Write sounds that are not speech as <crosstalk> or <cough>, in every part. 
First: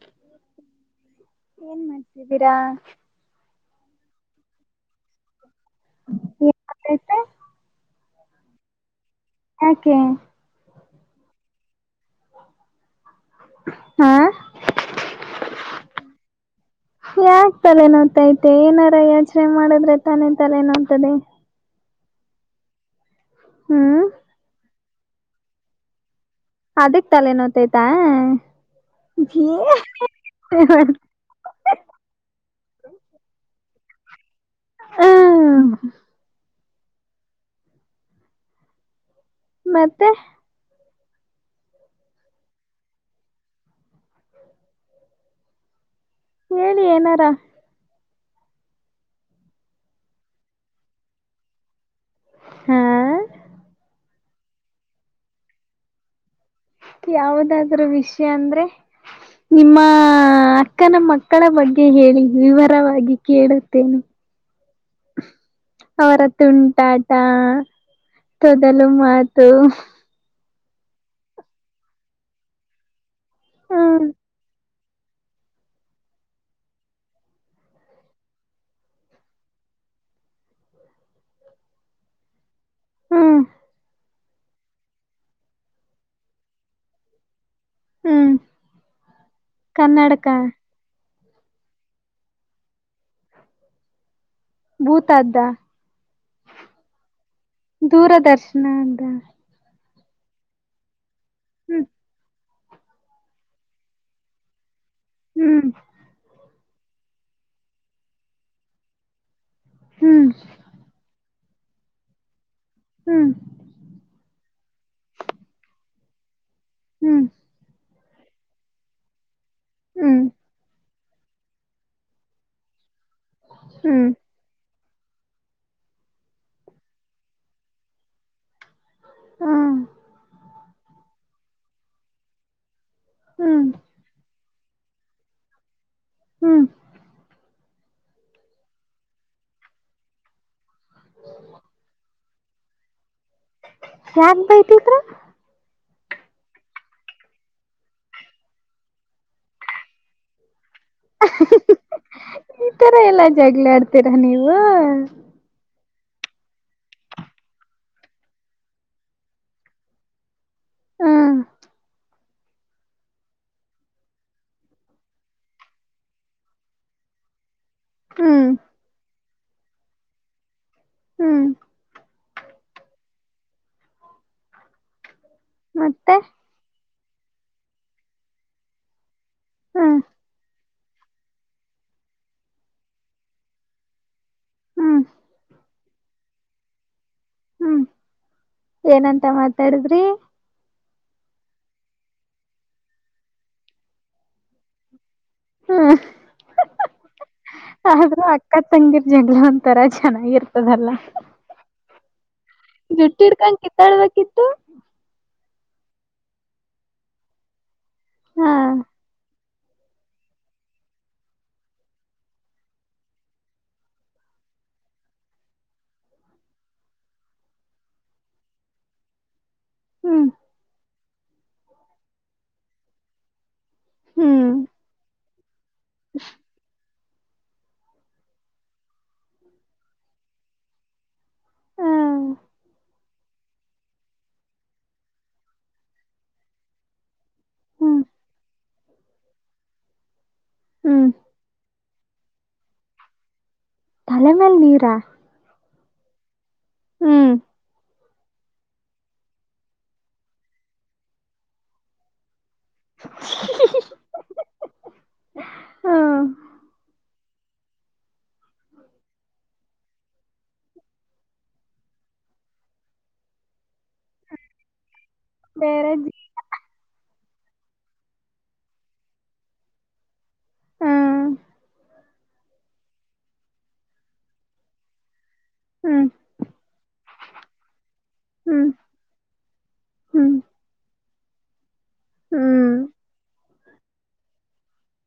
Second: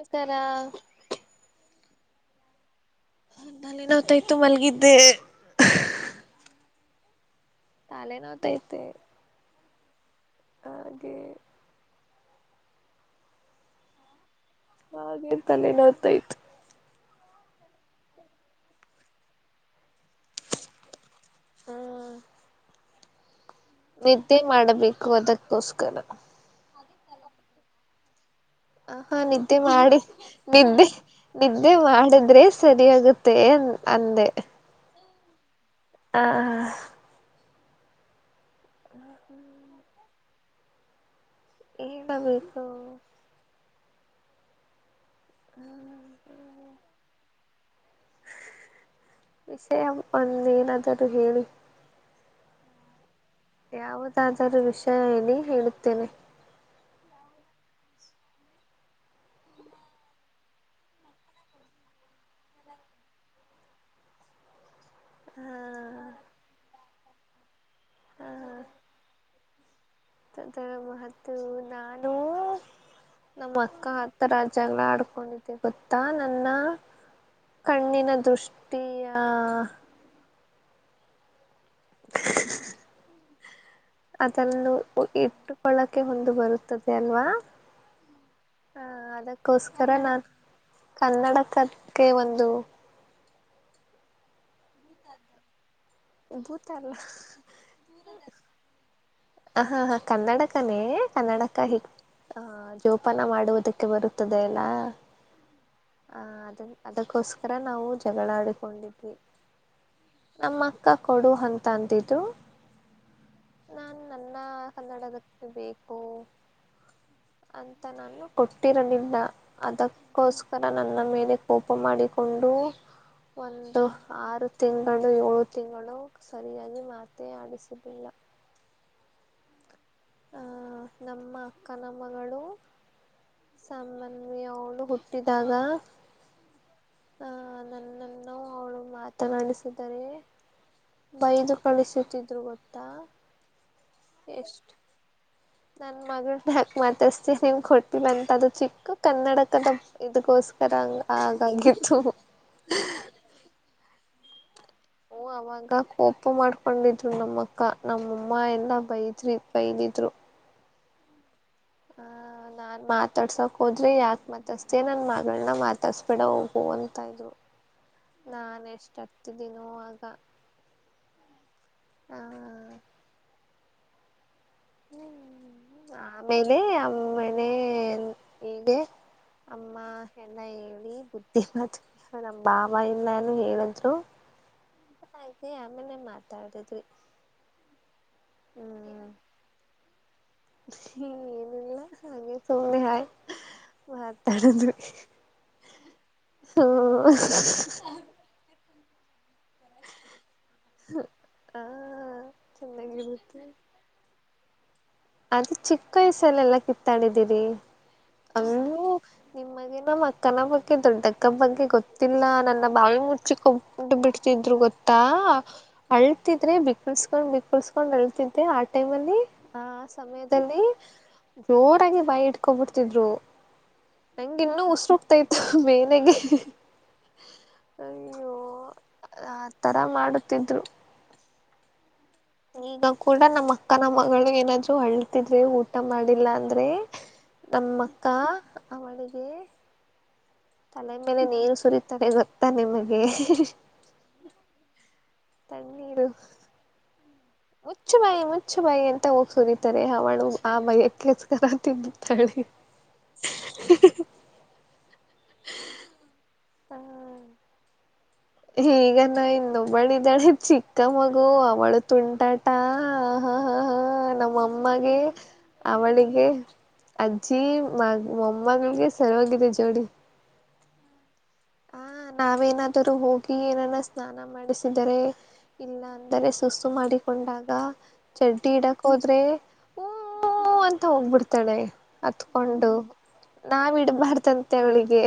ಮ್ಸ್ಕಾರ ಹಿದ್ದೀರಾ ನಾನಿನೊತ್ತಾಯ್ತು ಮಲ್ಗಿದ್ದೆ <unintelligible> ಅಲ್ಲೆನೋಯ್ತೈತ್ ಯಾಕೆ ಹಾಗೆ <inaudible> ಹಾ ಹಾಗೆ ತಲೆ ನೋತಾಯ್ತು. ಯಾಕ್ ತಲೆ ನೋತೈತೆ ಏನಾರ ಯೋಚ್ನೆ ಮಾಡದ್ರೆ ತಾನೆ ತಲೆ ನೋಯ್ತದೆ. ಹ್ಮ ಹ್ಮ್ ನಿದ್ದೆ ಮಾಡಬೇ ಕದಕ್ಕೋಸ್ಕರ. ಅದಕ್ ತಲೆ ನೋತೈಯ್ತಾ. ಆ ಹಾ ನಿದ್ದೆ ಮಾಡಿ ನಿದ್ದೆ ನಿದ್ದೆ ಮಾಡಿದ್ರೆ ಸರಿ ವೊಗುತ್ತೆ ಅಂದೆ ಹ್ಮ್ ಹ ಹ ಮತ್ತೆ <unintelligible> <unintelligible> ಹೇಳಿ ಏನಾರ. ವಿಷಯ ಒಂದೇನಾದರೂ ಹೇಳಿ. ಹ್ಮ್ಂ ಯಾವುದಾದರೂ ವಿಷಯ ಎಲಿ ಹೇಳುತ್ತೇನೆ. ಯಾವದಾದ್ರೂ ವಿಷ ಅಂದ್ರೆ ನಿಮ್ಮಾ ಅಕ್ಕನ ಮಕ್ಕಳ ಬಗ್ಗೆ ಹೇಳಿ ವಿವರವಾಗಿ ಕೇಳುತ್ತೇನೆ. ಹ್ಮ ಅವ್ರ ತುಂಟಾಟ ಹಾ ತೊದಲು ಮಾತು <unintelligible> ನಾನು ನಮ್ಮಕ್ಕ ಹ್ಮ್ ಅತ್ತರ ಜಗ್ಳ ಡ್ಕೊಂಡಿದ್ದೆ ಗೊತ್ತಾ ನನ್ನ ಕಣ್ಣಿನ ದೃಷ್ಟಿಯ <unintelligible> ಹ್ಮ್ ಅದನ್ನು ಇಟ್ಟುಕೊಳ್ಳೊಕೆ ಹೊಂದು ಬರುತ್ತದೆ ಅಲ್ವಾ. ಹ್ಮ್ ಹಾ ಅದಕ್ಕೋಸ್ಕರ ನಾ ಕನ್ನಡಕ ಕನ್ನಡ್ಕಕ್ಕೆ ಒಂದು ಭೂತದ್ದ ಭೂತ ಅಲ್ಲ <inaudible> ದೂರದರ್ಶ್ನ ಅಂದ. ಹ ಹಾ ಹಾ ಕನ್ನಡಕನೇ. ಕನ್ನಡಕ್ಕ ಹಿ. ಹ್ಮ್ ಹ ಜೋಪಾನ ಮಾಡುವುದಕ್ಕೆ ಬರುತ್ತದೆ ಅಲ್ಲ. ಹ್ಮ್ ಹಾ ಅದ. ಅದಕ್ಕೋಸ್ಕರ ನಾವು ಜಗಳ ಆಡು ಕೊಂದಿವೆ. ಹ್ಮ್ ನಮ್ಮ ಅಕ್ಕ ಕೊಡು ಹಂಗ. ತಂತಿದ್ದು. ಹ್ಮ್. ಕನ್ನಡದಕ್ಕೆ ಬೇಕು. ಹ್ಮ್ ಅ. ನಾನು ಕೊಟ್ಟಿರಲಿಲ್ಲ. ಹ್ಮ್ ಅದಕ್ಕೋಸ್ಕರ ನ. ನನ್ನ ಮೇಲೆ ಕೋಪ ಮಾಡಿಕೊಂಡು. ಒಂದು ಹ್ಮ್ ಆರು ತಿಂಗಳು. ಕಂಡು ಏಳು ತಿಂಗಳು ಸರಿಯಾಗಿ ಮಾತೆ ಆಡಿಸುದಿಲ್ಲ. ಹ್ಮ. ಹ ನಮ್ಮ ಅಕ್ಕನಮ್ಮಗಳು. ಹ್ಮ್ ಸಾಮನ್ಯ. ಇವಳು ಹುಟ್ಟಿದಾಗ. ಹ್ಮ್. ಆ ನನ್ನನ್ನು ಅವಳು ಮಾತನಾಡಿಸಿದರೆ. ಬೈದು ಕಳಿಸುತ್ತಿದ್ದ. ಇರುವಂತ. ಯಾಕ್ ಬೈತಿದ್ರು. ನನ್ ಮಗಳು ಯಾಕ ಮಾತಾಡ್ಸ್ತಿ ನಿಮ ಕೊಟ್ಟಿಲ್ಲ ಅಂತ ಅದು ಚಿಕ್ಕ ಕನ್ನಡಕದ ಇದಗೋಸ್ಕ. ಅಂತರಂಗ ಆಗಂಗಿತ್ತು. ಬೇಡ ನೀವು. ಓ ಅವಾಗ. ಕೋಪ ಮಾಡ್ಕೊಂಡಿದ್ರು ನಮ್ಮ ಅಕ್ಕ ನಮ್ಮಮ್ಮ ಎಲ್ಲಾ ಬೈದ್ರಿ ಬೈದಿದ್ರು. ಹ. ಹ ನಾನ್ ಮಾತಾಡ್ಸಕ್ ಹೋದ್ರೆ ಯಾಕ ನನ್ ಮಾತಾಡ್ಸ್ತೀಯಾ ನನ್ ಮಗಳನ್ನ ಮಾತಾಡ್ಸ್ಬಿಡ ಹೋಗು ಅಂತ ಅಂದ್ರು. ಹ್ಮ್ ನಾನ್ ಇಷ್ಟದ. ತ್ತೆದಿನೋ ಆಗಾ. ಹ್ಮ್. ಹಾ. ನಿನ್ನೇ. ಮತ್ತೆ ಆಮೇಲೆ ಅಂ. ಮನೆ ಏನ್ ಇದೆ. ಅಮ್ಮಾ ಹ್ಮ್ ಹೆಣ್ಣೇ ಇವ. ನೀ ಬುದ್ಧಿ ಮತ್ತ ಸ ನಮ್ ಬಾವಾ ಇಲ್ಲಾನು ಹೇಳುದ್ರು ಹ್ಮ್ ಆಯಿತಿ ಆಮ್ಮೇಲೆ ಮಾತಾಡಿದ್ವಿ. ಹ್ಮ್. ಏನ ಅಂತ ಮಾತಾಡಿದ್ರಿ. ಕ್ಷಿ ಏನು ಇಲ್ಲ ಹಾಗೆ ಸುಮ್ಮ್ನೆ ಹಾಯ್ ಮಾತಾಡದ್ವಿ. ಹ್ಮ ಆದ್ರೂ ಅಕ್ಕಾತ್. ತಂಗಿರ್ ಜಂಗ. ಎಂಥರಾ ಝನಾ ಇರ್ತದಲ್ಲಾ ಹಾ ಚೆನ್ನಾಗಿರುತ್ತೆ ಜುಟ್ಟಿಹಿಡ್ಕೊಂಡ ಕಿತ್ತಾಳ್ಬೇಕ ಇತ್ತು. ಅದು ಚಿಕ್ಕ ವಯಸ್ಸಲ್ಲೆಲ್ಲಾ ಕಿತ್ತಾಡಿದೀರಿ. ಹಾ ಅಂಮ್ಯೂಗ್. ನಿಮಗೆ ನಮ್ಮ್ ಅಕ್ಕನ ಬಗ್ಗೆ ದೊಡ್ಡಕ್ಕ ಬಗ್ಗೆ ಗೊತ್ತಿಲ್ಲಾ ನನ್ನ ಬಾವಿ ಮುಚ್ಚಿಕೊಂಡು ಬಿಡ್ತಿದ್ರು ಗೊತ್ತಾ ಅಳ್ತಿದ್ರೆ ಬಿಕ್ಕಳ್ಸ್ಕೊಂಡ್ ಬಿಕ್ಕಳ್ಸ್ಕೊಂಡ್ ಅಳ್ತಿದ್ದೆ ಆ ಟೈಮಲ್ಲಿ ಆ. ಹ್ಮ್ ತ್ತಮಯದಲ್ಲಿ. ಜೋರಾಗಿ ಬಾಯಿ ಇಟ್ಕೊಬಿಡ್ತಿದ್ರು. ತಂಗ ಹ್ಮ್ ಇನ್ನೂ ಉಸರುಗ್ತಾ ಇತ್. ಮೇನೆಗೆ. ಅಯ್ಯೋ ಆ ತ್ತರಾ ಮಾಡುತ್ತಿದ್ರು. ಹ್ಮ್ ಈಗ ಕೂಡಾ ನಮ್ಮ್ ಅಕ್ಕಾನ ಮಗಳಿಗ ಇನ್ನ ಜೋ ಹಳ್ತಿದ್ರೆ ಊಟಾ ಮಾಡಿಲ್ಲಾ ಅಂದ್ರೆ. ನಮ್ಮ ಹ್ಮ್ ಅಕ್ಕಾ. ಅವಳಿಗೆ. ತಲೈ ಹ್ಮ್ ಮೇಲೆ ನೀರು ಸುರಿತ್. ತ್ತಡೆ ಗೊತ್ತಾ ನಿಮಗೆ. ತ್ಹಲೆ ಮೇಲ್ ನೀರಾ. ಎಣ್ಣೀರು. ಹ್ಮ್. ಮುಚ್ಚು ಬಾಯಿ ಮುಚ್ಚುಬಾಯಿ ಎಂತ ಹೋಗಿ ಸುರಿತಾರೆ ಹವಳು ಆ ಬೈ ಕೆಕರ ತಿದ್ದುತ್ತಾಳೆ. <unintelligible> ಹ್ಮ್ ಅ. ಹೀಗ ನಾ ಇನ್ನೊಬ್ಬಳ ಇದಿದ್ದಾಳೆ ಚಿಕ್ಕ ಮಗು ಅವಳು ತುಂಟಾಟ ಹ ಹ ಹ ಹ ಹ ಹ ನಮ್ಮಮ್ಮಗೆ. ಬೇರೆ ಜಿ- ಅವಳಿಗೆ ಅ್ಜ ಛಿ ಮ ಮೊಮ್ಮಗಳಿಗೆ ಸರೋಗಿದೆ ಜೋಡಿ. ಹ್ಮ್ ಹ ನಾವೇನಾದರೂ ಹೋಗಿ ಏನನ್ನ ಸ್ನಾನ ಮಾಡಿಸಿದರೆ. ಇಲ್ಲ ಹ್ಮ್ ಅಂದರೆ ಸುಸ್ಸು ಮಾಡಿಕೊಂಡಾಗ ಚಡ್ಡಿ ಹ್ಮ್ ಇಡಕ್ ಹೋದ್ರೆ ಹೂ ಹೂ ಹ್ಮ್ ಹೂ ಅಂತ ಹೋಗ್ಬಿಡ್. ತಳೆ ಹತ್ಕೊಂಡು ಹ್ಮ್ ನಾವ್ ಇಡ್ಬಾರ್ದಂತೆ ಅವಳಿಗೆ.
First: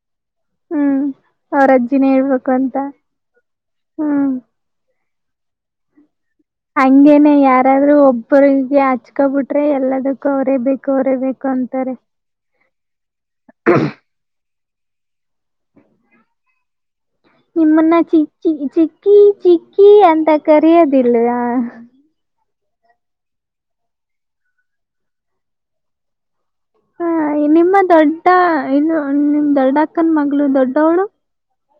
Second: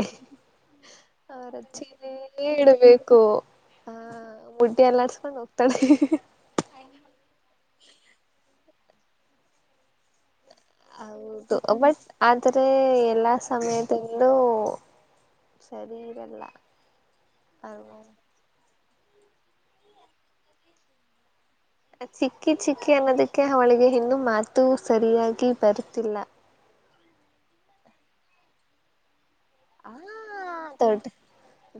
ಹ್ಮ್ ಅವ್ರ್ ಅವ್ರ ಅಜ್ಜಿನೇ ಅಜ್ಜಿನೆ ಹೇಳ್ಬೇಕು ಅಂತ ಇಡ್ಬೇಕು ಆ ಹ್ಮ್ ಮುಟ್ಟಿಯ ಅಲ್ಲಡ್ಸ್. ಮುಗಸ್ಕೊಂಡು ಹೋಗ್ತಾಳ <inaudible> ಹಂಗೇನೆ ಯಾರ್ ಯಾರಾದ್ರು ಒಬ್ಬರಿಗೆ ಹಚ್ಕೊ ಬುಟ್ರೆ ಎಲ್ಲದುಕ್. ಹೌದು ಬಟ್ ಆದ್ರೆ ಎಲ್ಲಾ ಸಮಯದಲ್ಲೂ. ಸರಿ ಇರಲ್ಲ ನಿಮ್ಮನ್ನ ಅಲ್ವಾ ಚಿ ಚಿ ಚಿ ಕೀ ಚಿಕ್ಕೀ ಅಂತ ಕರೆಯೋದಿಲ್ ವಾ <unintelligible> ಚಿಕ್ಕಿ ಚಿಕ್ಕಿ ಅನ್ನೋದುಕ್ಕೆ ಅವಳಿಗೆ ಇನ್ನೂ ಮಾತು ಸರಿಯಾಗಿ ಬರ್ತಿಲ್ಲ. ಹಾ ನಿಮ್ಮ ದೊಡ್ಡ ಇನ್ನು ನಿಮ್ ದೊಡ್ಡಕ್ಕನ್ ಮಗಳು ದೊಡ್ಡವಳು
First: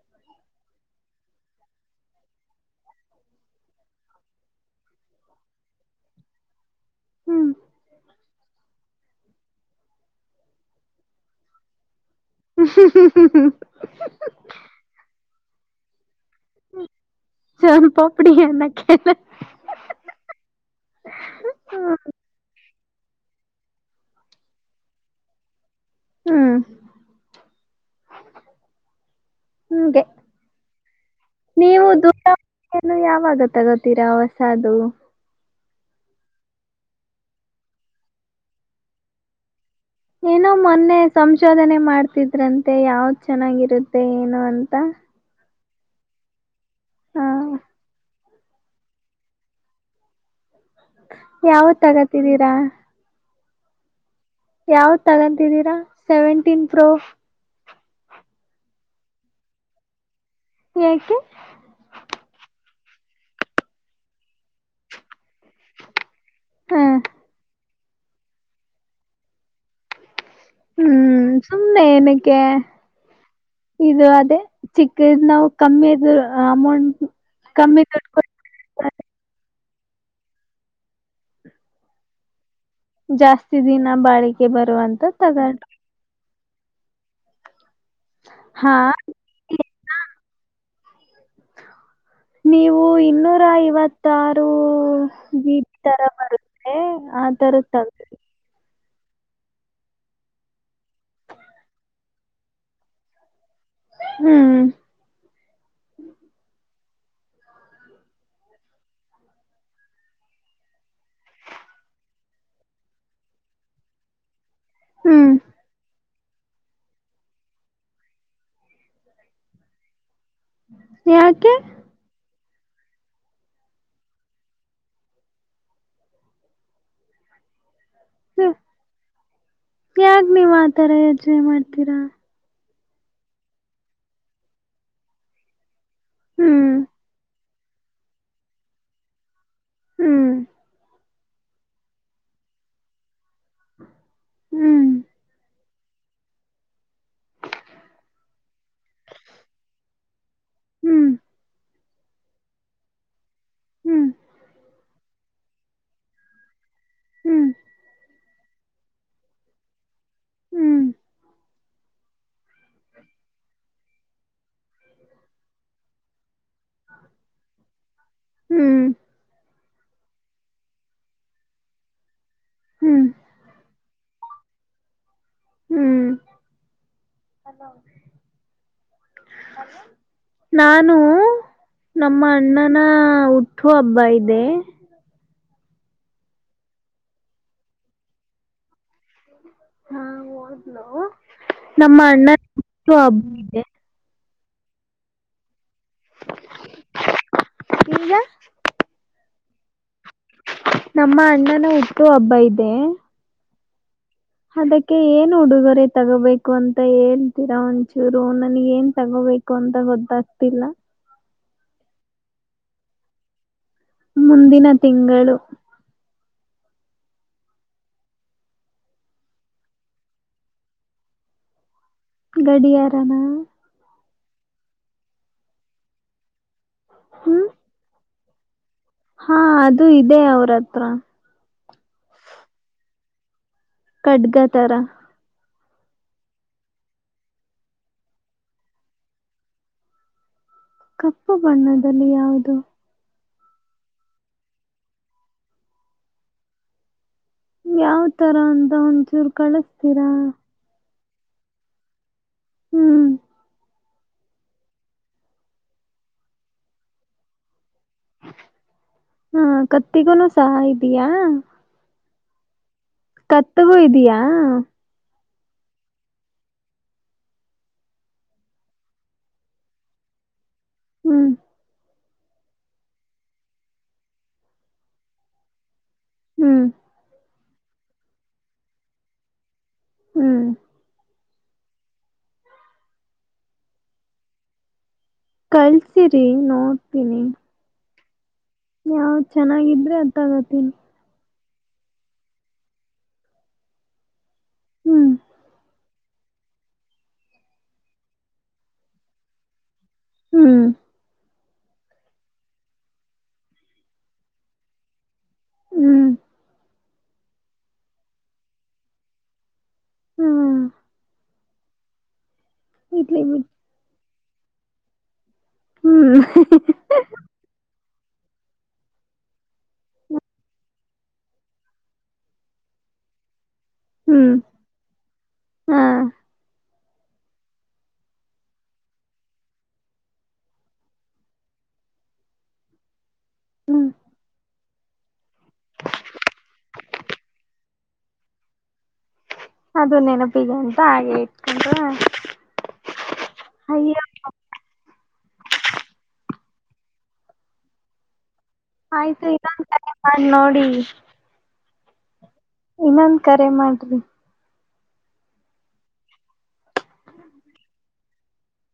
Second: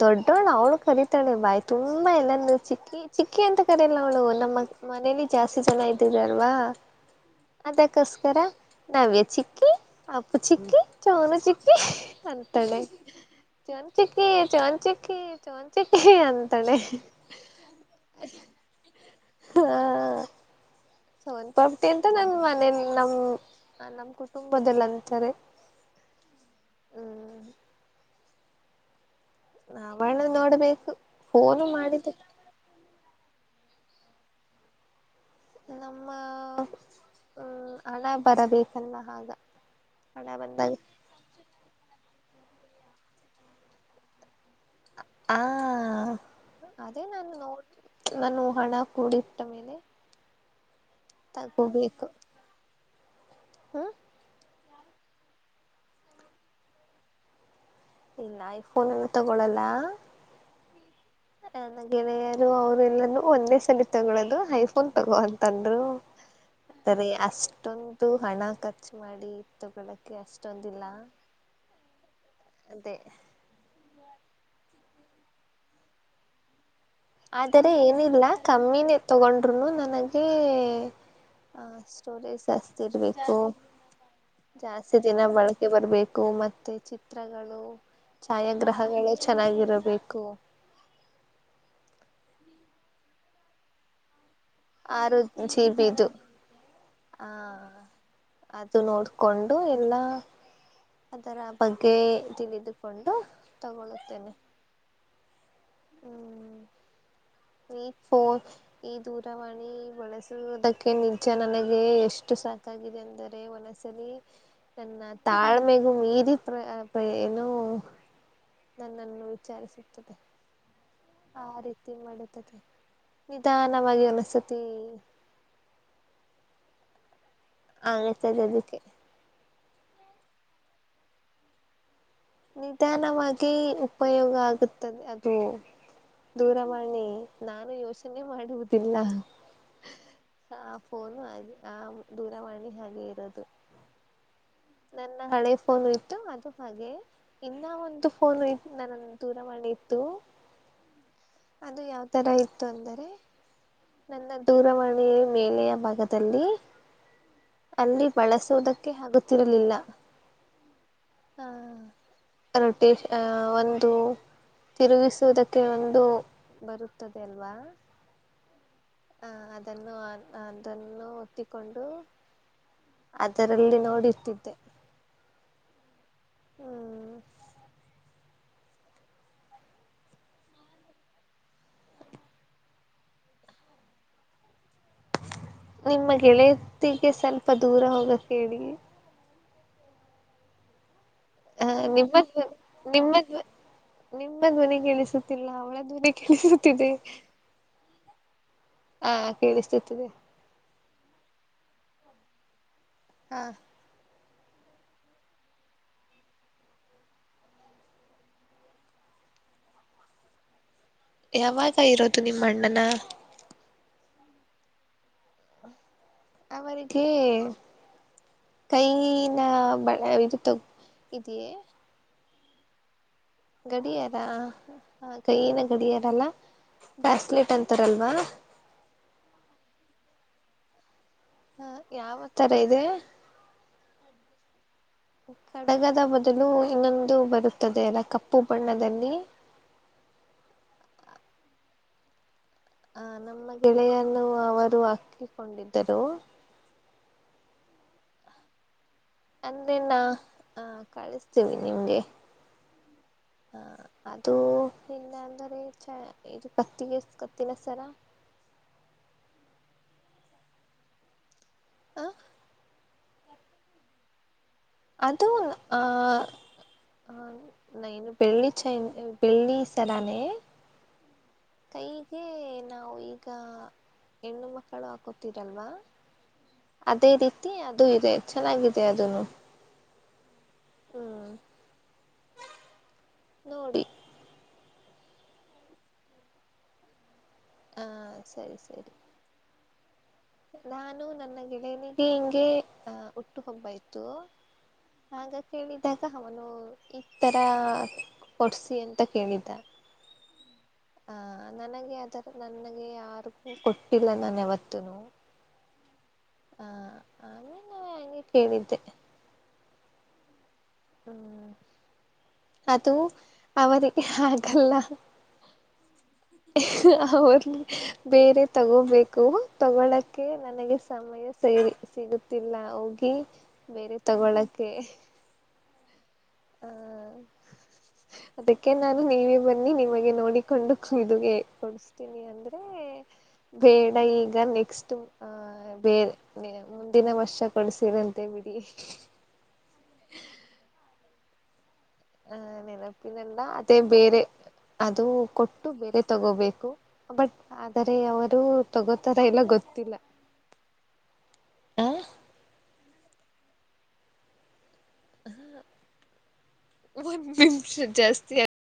ದೊಡ್ಡವಳು ಅವ್ಳು ಕರೀತಾಳೆ ಬಾಯ್ ತುಂಬಾ ಎಲ್ಲರ್ ನು ಚಿಕ್ಕಿ ಚಿಕ್ಕಿ ಅಂತ ಕರಿಯಲ್ಲ ಅವಳು ನಮ್ಮ ಮನೇಲಿ ಜಾಸ್ತಿ ಜನ ಇದ್ದಿರಲ್ವಾ ಹ್ಮ್ ಅದೇ ಕಸ್ <unintelligible> ನವ್ಯ ಚಿಕ್ಕಿ ಅಪ್ಪು ಚಿಕ್ಕಿಚೋನು ಚಿಕ್ಕಿ <unintelligible> ಚೊನ್ ಚಿಕ್ಕಿ ಚೊನ್ ಚಿಕ್ಕಿ. ಚೊನ್ ಚಿಕ್ಕಿ ಅಂ ಸೋಂಪಪುಡಿ ಅನ್ನಕ್ಕೆ <inaudible> ಹಾ ಸೋನ್ಪಾ ಹ್ಮ ಪುಡಿ ಅಂತ ನನ್ ಮನೇಲಿ. ನಮ್ ನಮ್ ಕುಟುಂಬದಲ್ ಅಂತರೆ. ಹ್ಮ ನಾವ್ಣ ನೋಡ್ಬೇಕು ಫೋನು ನೀವು ಮಾಡಿದ್ದೆ ದೂರವಾಣಿಯನ್ನು ಯಾವಾಗ ತಗೋತೀರಾ ಹೊಸದು. ನಮ್ಮ ಹ್ಮ ಹಣ ಬರಬೇಕಲ್ಲಾ ಹಾಗ. ಏನೋ ಮೊನ್ನೆ ಸಂಶೋಧನೆ ಮಾಡ್ತಿದ್. ಅದ್ರಂತೆ ಯಾವ್ದ್ ಚೆನ್ನಾಗಿರುತ್ತೆ ಏನು ಅಂತ ಹಾ ಅದೇ ಹ ನಾನು ನೋಡಿ ನಾನು ಹಣ ಕೂಡಿಟ್ಟ ಮೇಲೆ. ಯಾವತ್ ತಗತ್ತಿದೀರಾ. ಹಾ ಯಾವ ತಗಂತಿದ್ದೀರಾ ಸೆವೆಂಟೀನ್ ಪ್ರೋ ಇಲ್ಲ ಐಫೋನ್ ತಗೊಳಲ್ಲ. ಯಾಕೆ ಹಾ ಗೆಳೆಯರು ಎಲ್ಲನು ಒಂದೇ ಸರಿ ತಗೊಳ್ಳೋದು ಐಫೋನ್ ತಗೋ ಅಂತ್. ತಂದರು ಹ ಸರಿ ಅಷ್ಟೊಂದು. ಇತ್ತು ಹಣ ಖರ್ಚು ಮಾಡಿ ತಕೊಳೋದ್ ಕ್ಕೆ ಅಷ್ಟೊಂದಿಲ್ಲ ಇಲ್ಲ ಏನಿಕ್ ಕ್ಕೆ ಅದೇ ಇದು ಅದೇ. ಚಿಕ್ಕ ಇದ್ ನಾವು ಕಮ್ಮಿ ಇದು ಅಮೌಂಟ್. ಆದರೆ ಕಮ್ಮಿ ದುಡ್ಡು ಏನಿಲ್ಲ ಕಮ್ಮಿನೇ ತಗೊಂಡ್. ಅದರಲ್ಲೂ ನನಗೆ ಸ್ಟೋರೇಸಸ್. ಕೊಟ್ಟು ತರ್ಬೇಕು ಜಾಸ್ತಿ ದಿನ ಬಾಳಿಕೆ ಜಾಸ್ತಿ ಬರುವಂತ ದಿನ ತಗೊಂಡು ಬಳಕೆ ಬರ್ಬೇಕು ಮತ್. ಮತ್ತೆ ಚಿತ್ರಗಳು ಹಾ ಛಾಯಾಗ್ರಹಗಳೇ ಚೆನ್ನಾಗಿರಬೇಕು. ನೀವು ಇನ್ನೂರ ಐವತ್ತಾರ್. ಆರು ಜಿಬಿದು ಬರುತ್ತೆ ಆ ಹಾ ತರದ್ ತಗೋ ಅದ್. ಇದು ನೋಡಕೊಂಡು ಎಲ್ಲ ಅದರ ಬಗ್ಗೆ ತಿಳಿದುಕೊಂಡು. ತಗೋಳುತ್ತೇನೆ. ಹ್ಮ್ ಹ್ಮ್ ಈ ಫೋನ್ ಈ ದೂರವಾಣಿ ಬಳಸುವುದಕ್ಕೆ ನಿಜ ನನಗೆ ಎಷ್ಟು ಸಾಕಾಗಿದೆ ಅಂದರೆ ಒನ್ಒನ್ ಸಲಿ. ನನ್ನ ಹ್ಮ್ ತಾಳ್ಮೆಗು ಮೀರಿ. ಇ ಪ್ರಪ್ರ ಏನು ನನ್ನನ್ನು ವಿಚಾರಿಸುತ್ತದೆ. ಆ ಯಾಕೆ ರೀತಿ ಮಾಡುತ್ ನಿಧಾನವಾಗಿ ಅನಸ್ತತಿ. ಹಂಗೆ ಸರಿ ಅದಕ್ಕೆ. ಯಾಕ್ ನೀವ್ ಆತರ ಯೋಚನೆ ಮಾಡ್ತೀರಾ? ನಿಧಾನವಾಗಿ ಉಪಯೋಗ ಆಗುತ್ತದೆ ಅದು ಹ್ಮ್ ದೂರವಾಣಿ ನಾನು ಯೋಚನೆ ಮಾಡುವುದಿಲ್ಲ. ಹ್ಮ್ ನಾ ಫೋನ್ ಹಾಗೆ ಆ ದೂರವಾಣಿ ಹಾಗೆ ಇರೋದು. ಹ್ಮ್ ನನ್ನ ಹಳೆ ಫೋನು ಇತ್ತು ಅದು ಹಾಗೆ ಇನ್ನ ಒಂದು ಫೋನು ಇತ್ತು ನನ್ನ ದೂರವಾಣಿ ಇತ್ತು. ಹ್ಮ್ ಅದು ಯಾವ ತರ ಇತ್ತು ಅಂದರೆ ಹ್ಮ್ ನನ್ನ ದೂರವಾಣಿ ಮೇಲೆಯ ಭಾಗದಲ್ಲಿ ಹ್ಮ್ ಅಲ್ಲಿ ಬಳಸೋದಕ್ಕೆ ಹಾಗು ತ್ತಿರ್ಲಿಲ್ಲ. ಹ್ಮ್ ಆ ರೊಟೆಷ್ ಒಂದು ತಿರುಗಿಸುವುದಕ್ಕೆ ಒಂದು ಬರುತ್ತದೆ ಅಲ್ವಾ. ಹ್ಮ್ ಹ್ಮ್ ಹ ಅದನ್ನು ಅದನ್ನು ಒತ್ತಿಕೊಂಡು ಹ್ಮ್ ಅದರಲ್ಲಿ ನಾವು ರ್ತಿದ್ದೆ. ಹ್ಮ್ ಹಲೋ ನಾನು ನಮ್ಮಣ್ಣನ ಹುಟ್ಟು ಹಬ್ಬ ಇದೆ. ನಿಮ್ಮ ಗೆಳೆತಿಗೆ ಸ್ವಲ್ಪ ದೂರ ಹೋಗಕ್ಕೇಳಿ. ಹಾ ಹೋದ್ಲು. ಹ ನಮ್ಮ ನಿಮ್ಮ ಅಣ್ಣಂದು ಹುಟ್ಟು ನಿಮ್ಮ ಹಬ್ಬ ಇದೆ. ನಿಮ್ಮ ಧ್ವನಿ ಕೇಳಿಸುತ್ತಿಲ್ಲ ಅವಳ ಧ್ವನಿ ಕೇಳಿಸುತ್ತಿದೆ. ಈಗ ಹಾ ಕೇಳುಸ್ತುತಿದೆ. ನಮ್ಮ ಅಣ್ಣನ ಹುಟ್ಟು ಹಬ್ಬ ಇದೆ. ಹಾ ಅದಕ್ಕೆ ಏನ್ ಉಡುಗೊರೆ ತಗೋಬೇಕು ಅಂತ ಹೇಳ್ತೀರಾ ಒಂಚೂರು ನನ್ಗೇನ್ ತಗೋಬೇಕು ಅಂತ ಗೊತ್ತಾಗ್ತಿಲ್ಲ. ಯಾವಾಗ ಇರೋದು ನಿಮ್ಮ ಅಣ್ಣನ ಮುಂದಿನ ತಿಂಗಳು. ಅವರಿಗೆ ಕೈನ ಬ ಇದು ತುಗೊ ಇದಿಯೇ? ಗಡಿಯಾರನ? ಗಡಿಯಾರ ಕೈಯಿನ ಗಡಿಯಾರಲ್ಲ. ಹ್ಮ್ ಬ್ರಾಸ್ಲೆಟ್ ಅಂತಾರಲ್ವಾ. ಹಾ ಅದು ಇದೆ ಅವ್ರತ್ರ. ಹಾ ಯಾವ್ತರ ಇದೆ? ಕಡ್ಗ ತರಾ. ಕಡಗದ ಬದಲು ಇನ್ನೊಂದು ಬರುತ್ತದೆ ಅಲ್ಲ ಕಪ್ಪು ಬಣ್ಣದಲ್ಲಿ. ಕಪ್ಪು ಬಣ್ಣದಲ್ಲಿ ಯಾವುದು? ಆ ನಮ್ಮ ಗೆಳೆಯನ್ನು ಅವರು ಹಾಕ್ಕಿಕೊಂಡಿದ್ದರು. ಯಾವ್ ತರ ಅಂತ ಒಂದು ಚೂರು ಅಂದರೆ ನಾ ಕಳಸ್ತೀರಾ. ಕಳಿಸ್ತೀವಿ ನಿಮ್ಗೆ. ಹ್ಮ್ ಹಾ ಅದು ಇಲ್ಲ ಅಂದ್ರ ಚ ಇದು ಕತ್ತಿಗೆ ಕತ್ತಿನಸರ ಹಾ ಕತ್ತಿಗೂನು ಸಹ ಇದೀಯಾ? ಆ ಕತ್ತಗೂ ಇದಿಯಾ? ಅದು ಆ ನೈನು ಬೆಳ್ಳಿ ಚೖನ್ ಬೆಳ್ಳಿ ಸರಾನೆ. ಹ್ಮ್ ಹೀಗೆ ನಾವು ಈಗ ಹೆಣ್ಣು ಮಕ್ಕಳು ಹಾಕೋತೀರಲ್ವಾ. ಹ್ಮ್ ಅದೇ ರೀತ್ ತಿ ಅದು ಇದೆ ಚೆನ್ನಾಗಿದೆ ಅದುನು. ಹ್ಮ್ ಹ್ಮ ನೋಡಿ. ಕಳ್ಸಿರಿ ನೋಡ್ತೀನಿ. ಹಾಂ ಸರಿ ಸರಿ. ದ ನಾನು ನನ್ನ ಗೆ ಗೆ <unintelligible> ಹಿಂಗೆ ಅ ಹುಟ್ಟು ಹಬ್ಬ ಇತ್ತು. ಹ್ಮ್ ಆಗ ಕೇಳಿದಾ ಅವನು ಕಿಟ್ ತರ ಕೊಡ್ಸಿ ಅಂತ ಕೇಳಿದ್ದ. ಹ್ಮ್ ಆ ನನಗೆ ಅದರ ಆ ರೂಪಿಕೊಟ್ಟಿಲ್ಲ ನಾನು ಯಾವತ್ತುನು. ಹ್ಮ್. ಹಂಗೆ ಕೇಳಿದ್ದೆ ಹ್ಮ ಹ್ಮ ಅದು ಇಡ್ಲಿ ಬಿಡ್ ಅವರ. ೆ ಹಾಗಲ್ಲ. ಹ್ಮ್ ಅವರು. ಬೇರೆ ತಗೋಬೇಕು ತಗಳಕ್ಕೆ ನನಗೆ ಸಮಯ ಸೇರಿ ಸಿಗುತ್ತಿಲ್ಲ ಹೋಗಿ. ಬೇರೆ ಹ್ಮ್ ತಗೊಳಕ್ಕೆ. ಹಾ. ಹಾ ಅದಕ್ಕೆ ನಾನು ನೀವೇ ಬನ್ನಿ ನಿಮಗೆ ನೋಡಿಕೊಂಡು ಇದುಗೆ ಕೊಡಸ್ತೀನಿ ಅಂದ್ರೆ. ಹ್ಮ್ ಬೇಡ ಈಗ ನೆಕ್ಸ್ಟ್ ಅ ಬೇ ಬೆ ಮುಂದಿನ ವರ್ಷ ಕೊಡ್ಸಿರಂತೆ ಬಿಡಿ. ಅದು ನೆನಪಿಗೊ ಅಂತ ಹಾಗೆ ಇಟ್ಕೊಂಡ್ರ. ಹ ನೆನಪಿನಂದ ಅದೇ ಅಯ್ಯ ಬೇರೆ ಅದು. ಕೊಟ್ಟು ಬೇರೆ ತಗೋಬೇಕು ಬಟ್ ಆದರೆ ಅವರ್. ಆಯ್ತು ಇನ್ನೊಂದು <inaudible> ಮಾಡಿ ನೋಡಿ. ಹಾ. ಇನ್ನೊಂದ್ ಕರೆ ಮಾಡ್ರಿ. ಒಂದ್ನಿಮಿಷ ಜಾಸ್ತಿ